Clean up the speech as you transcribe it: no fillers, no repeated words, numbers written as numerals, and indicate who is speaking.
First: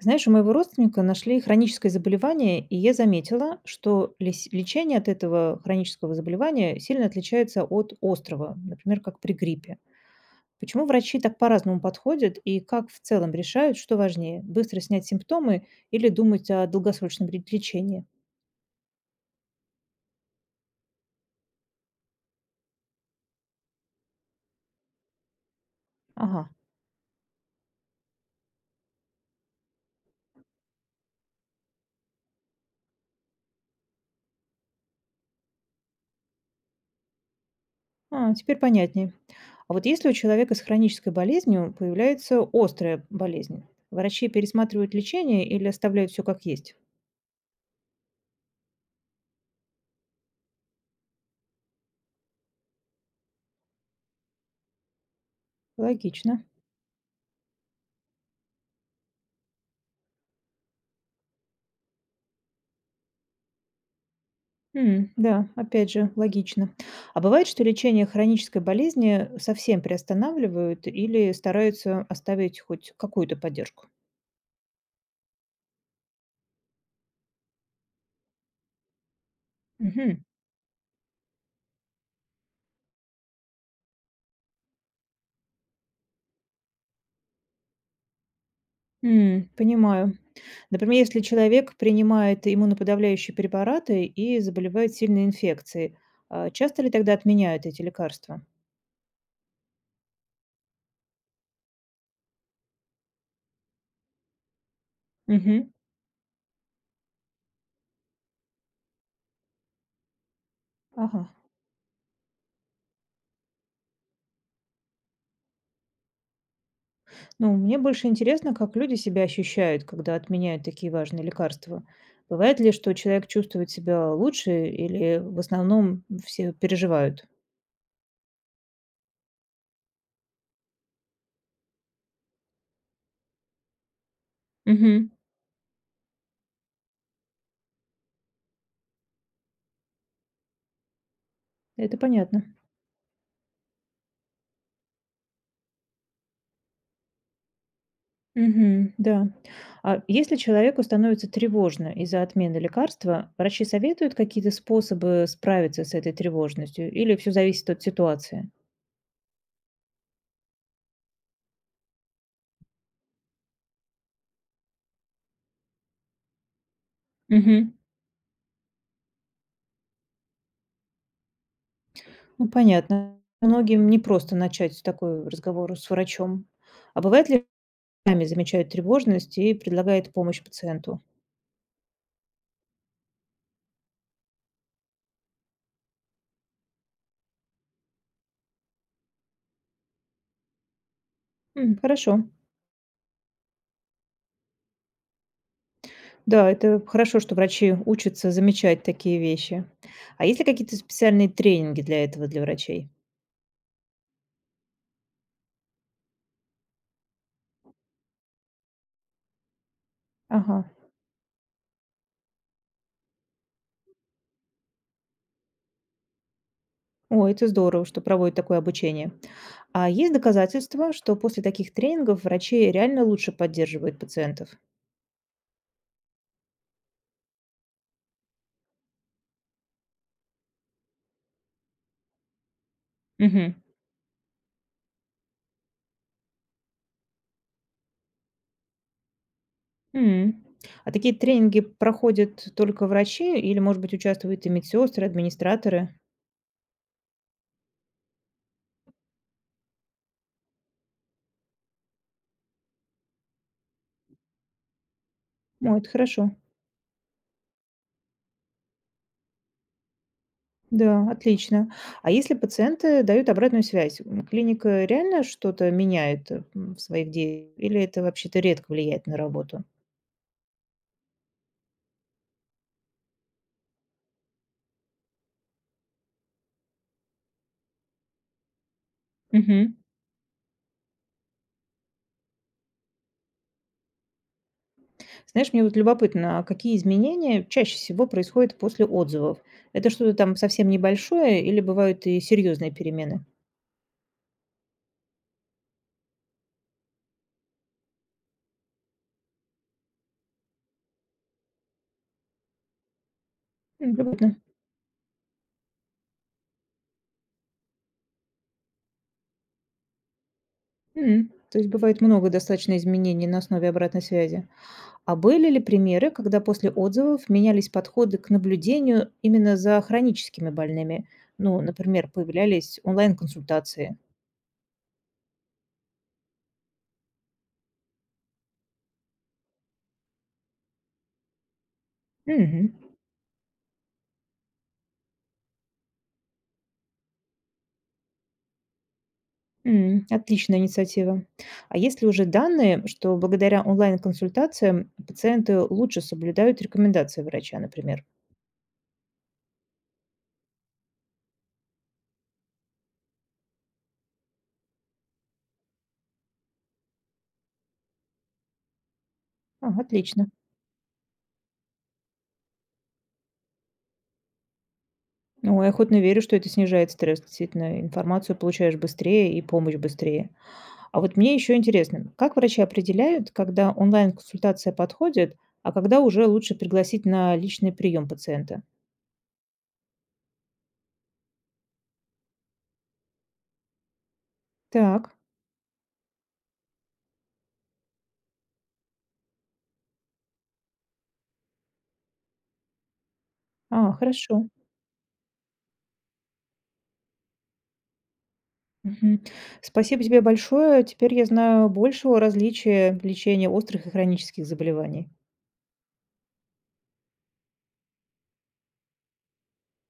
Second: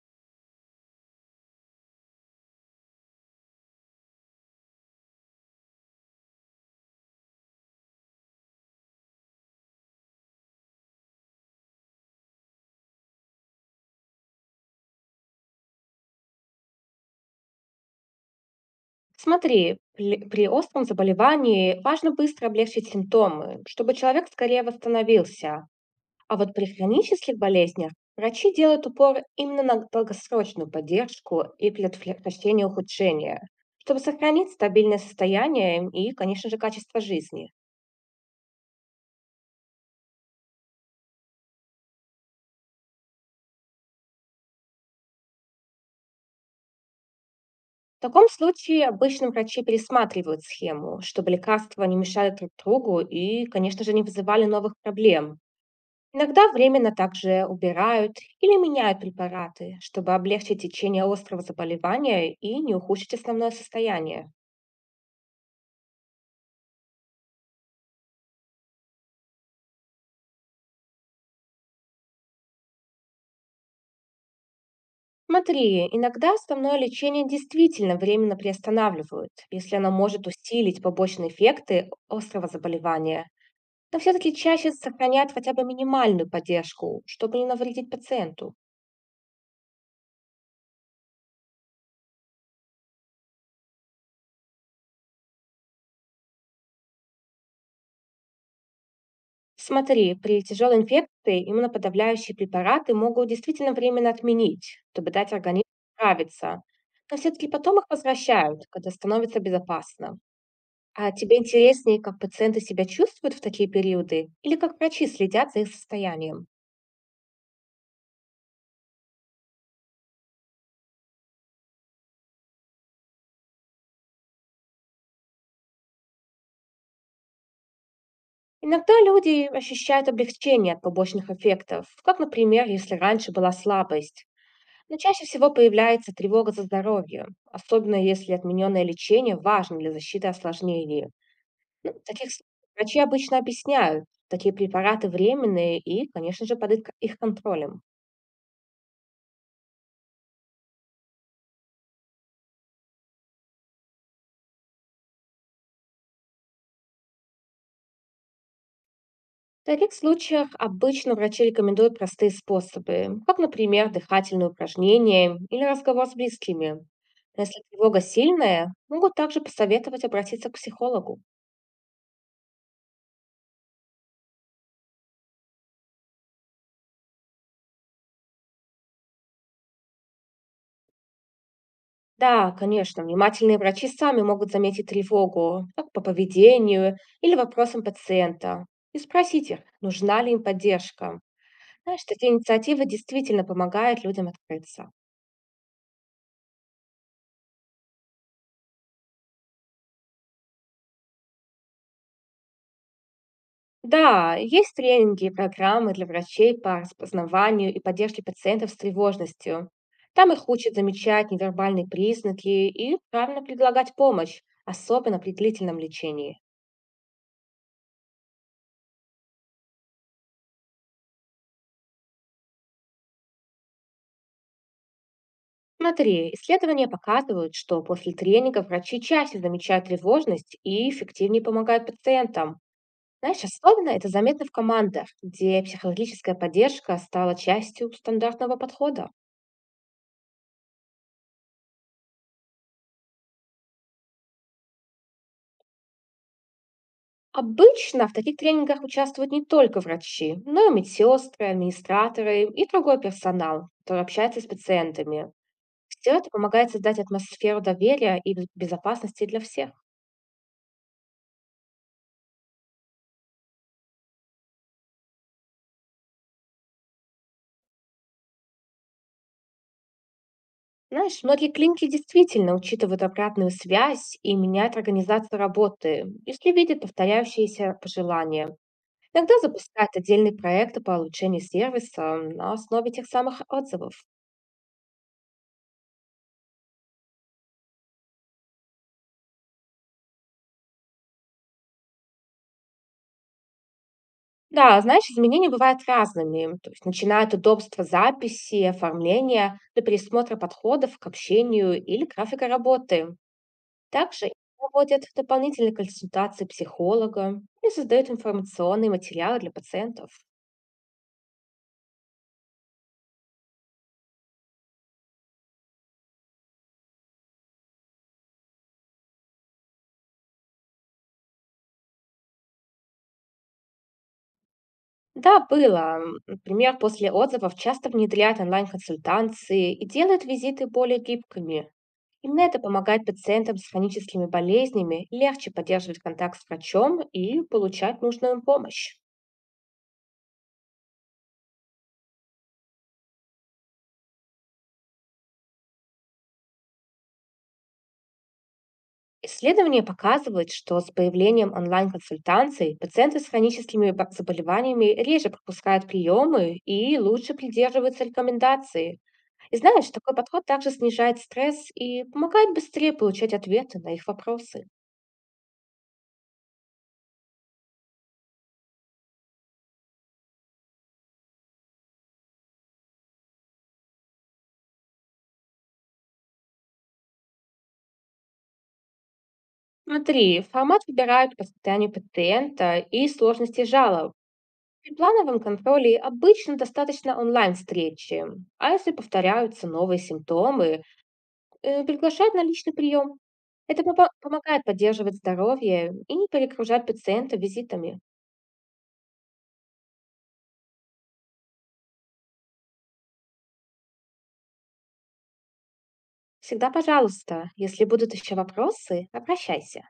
Speaker 1: Знаешь, у моего родственника нашли хроническое заболевание, и я заметила, что лечение от этого хронического заболевания сильно отличается от острого, например, как при гриппе. Почему врачи так по-разному подходят и как в целом решают, что важнее – быстро снять симптомы или думать о долгосрочном лечении?
Speaker 2: Смотри, при остром заболевании важно быстро облегчить симптомы, чтобы человек скорее восстановился. А
Speaker 1: Ага,
Speaker 2: вот при хронических болезнях врачи делают упор именно на долгосрочную поддержку и предотвращение ухудшения, чтобы сохранить стабильное состояние и, конечно же, качество жизни.
Speaker 1: а, теперь понятнее. А вот если у человека с хронической болезнью появляется острая болезнь, врачи пересматривают лечение или оставляют все как есть?
Speaker 2: В таком случае обычно врачи пересматривают схему, чтобы лекарства не мешали друг другу и, конечно же, не вызывали новых проблем.
Speaker 1: Логично.
Speaker 2: Иногда временно также убирают или меняют препараты, чтобы облегчить течение острого заболевания и не ухудшить основное состояние.
Speaker 1: М, да, опять же, логично. А бывает, что лечение хронической болезни совсем приостанавливают или стараются оставить хоть какую-то поддержку?
Speaker 2: Смотри, иногда основное лечение действительно временно приостанавливают, если оно
Speaker 1: Мгм.
Speaker 2: может усилить побочные эффекты острого заболевания, но все-таки чаще сохраняют хотя бы минимальную поддержку, чтобы не навредить пациенту.
Speaker 1: М, понимаю. Например, если человек принимает иммуноподавляющие препараты и заболевает сильной инфекцией, а часто ли тогда отменяют эти лекарства?
Speaker 2: Смотри, при тяжелой инфекции иммуноподавляющие препараты могут действительно временно отменить, чтобы дать организму
Speaker 1: Мгм.
Speaker 2: справиться. Но все-таки потом их возвращают, когда становится безопасно. А
Speaker 1: Ага.
Speaker 2: тебе интереснее, как пациенты себя чувствуют в такие периоды или как врачи следят за их состоянием?
Speaker 1: Ну, мне больше интересно, как люди себя ощущают, когда отменяют такие важные лекарства. Бывает ли, что человек чувствует себя лучше, или в основном все переживают?
Speaker 2: Иногда люди ощущают облегчение от побочных эффектов, как, например, если раньше была слабость. Но
Speaker 1: Мгм.
Speaker 2: чаще всего появляется тревога за здоровье, особенно если отмененное лечение важно для защиты осложнений. Ну,
Speaker 1: Это
Speaker 2: в таких
Speaker 1: понятно.
Speaker 2: случаях врачи обычно объясняют, такие препараты временные и, конечно же, под их контролем.
Speaker 1: Мгм. Да. А если человеку становится тревожно из-за отмены лекарства, врачи советуют какие-то способы справиться с этой тревожностью, или все зависит от ситуации?
Speaker 2: В таких случаях обычно врачи рекомендуют простые способы, как, например, дыхательные упражнения или разговор с близкими. Но если
Speaker 1: Мгм.
Speaker 2: тревога сильная, могут также посоветовать обратиться к психологу.
Speaker 1: Ну, понятно. Многим не просто начать такой разговор с врачом. А бывает ли, сами замечают тревожность и предлагают помощь пациенту.
Speaker 2: Да, конечно, внимательные врачи сами могут заметить тревогу, как по поведению или вопросам пациента, и спросить их, нужна ли им поддержка.
Speaker 1: М,
Speaker 2: Знаешь,
Speaker 1: хорошо.
Speaker 2: такие инициативы действительно помогают людям открыться.
Speaker 1: Да, это хорошо, что врачи учатся замечать такие вещи. А есть ли какие-то специальные тренинги для этого, для врачей?
Speaker 2: Да, есть тренинги и программы для врачей по распознаванию и поддержке пациентов с тревожностью. Там их
Speaker 1: Ага.
Speaker 2: учат замечать невербальные признаки и правильно предлагать помощь, особенно при длительном лечении.
Speaker 1: О, это здорово, что проводят такое обучение. А есть доказательства, что после таких тренингов врачи реально лучше поддерживают пациентов?
Speaker 2: Смотри, исследования показывают, что после тренинга врачи чаще замечают тревожность и эффективнее помогают пациентам. Знаешь,
Speaker 1: Мгм.
Speaker 2: особенно это заметно в командах, где психологическая поддержка стала частью стандартного подхода.
Speaker 1: М. А такие тренинги проходят только врачи или, может быть, участвуют и медсестры, администраторы?
Speaker 2: Обычно в таких тренингах участвуют не только врачи, но и медсестры, администраторы и другой персонал, который общается с пациентами.
Speaker 1: О, это
Speaker 2: Все это
Speaker 1: хорошо.
Speaker 2: помогает создать атмосферу доверия и безопасности для всех.
Speaker 1: Да, отлично. А если пациенты дают обратную связь, м, клиника реально что-то меняет, э, м, в своих действиях или это вообще-то редко влияет на работу?
Speaker 2: Знаешь, многие клиники действительно учитывают обратную связь и меняют организацию работы, если видят повторяющиеся пожелания. Иногда
Speaker 1: Мгм.
Speaker 2: запускают отдельные проекты по улучшению сервиса на основе тех самых отзывов.
Speaker 1: Знаешь, мне вот любопытно, а какие изменения чаще всего происходят после отзывов? Это что-то там совсем небольшое или бывают и серьезные перемены?
Speaker 2: Да, знаешь, изменения бывают разными. То есть начиная от удобства записи, оформления до пересмотра подходов к общению или графика работы.
Speaker 1: М,
Speaker 2: Также
Speaker 1: любопытно.
Speaker 2: проводят дополнительные консультации психолога и создают информационные материалы для пациентов.
Speaker 1: М, то есть бывает много достаточно изменений на основе обратной связи. А были ли примеры, когда после отзывов менялись подходы к наблюдению именно за хроническими больными? Ну, например, появлялись онлайн-консультации.
Speaker 2: Да, было. Например, после отзывов часто внедряют онлайн-консультации и делают визиты более гибкими. Именно это
Speaker 1: Мгм.
Speaker 2: помогает пациентам с хроническими болезнями легче поддерживать контакт с врачом и получать нужную им помощь.
Speaker 1: М, отличная инициатива. А есть ли уже данные, что благодаря онлайн-консультациям пациенты лучше соблюдают рекомендации врача, например?
Speaker 2: Исследования показывают, что с появлением онлайн-консультаций пациенты с хроническими заболеваниями реже пропускают приемы и лучше придерживаются рекомендаций. И
Speaker 1: А,
Speaker 2: знаешь, такой
Speaker 1: отлично.
Speaker 2: подход также снижает стресс и помогает быстрее получать ответы на их вопросы.
Speaker 1: Ну, я охотно верю, что это снижает стресс. Действительно, информацию получаешь быстрее и помощь быстрее. А вот мне еще интересно, как врачи определяют, когда онлайн-консультация подходит, а когда уже лучше пригласить на личный прием пациента?
Speaker 2: Смотри, формат выбирают по состоянию пациента и сложности жалоб. При
Speaker 1: Так,
Speaker 2: плановом контроле обычно достаточно онлайн-встречи, а если повторяются новые симптомы, приглашают на личный прием. Это
Speaker 1: а,
Speaker 2: попо
Speaker 1: хорошо.
Speaker 2: помогает поддерживать здоровье и не перегружать пациента визитами.
Speaker 1: Мгм. Спасибо тебе большое. Теперь я знаю больше о различии лечения острых и хронических заболеваний.
Speaker 2: Всегда пожалуйста, если будут еще вопросы, обращайся.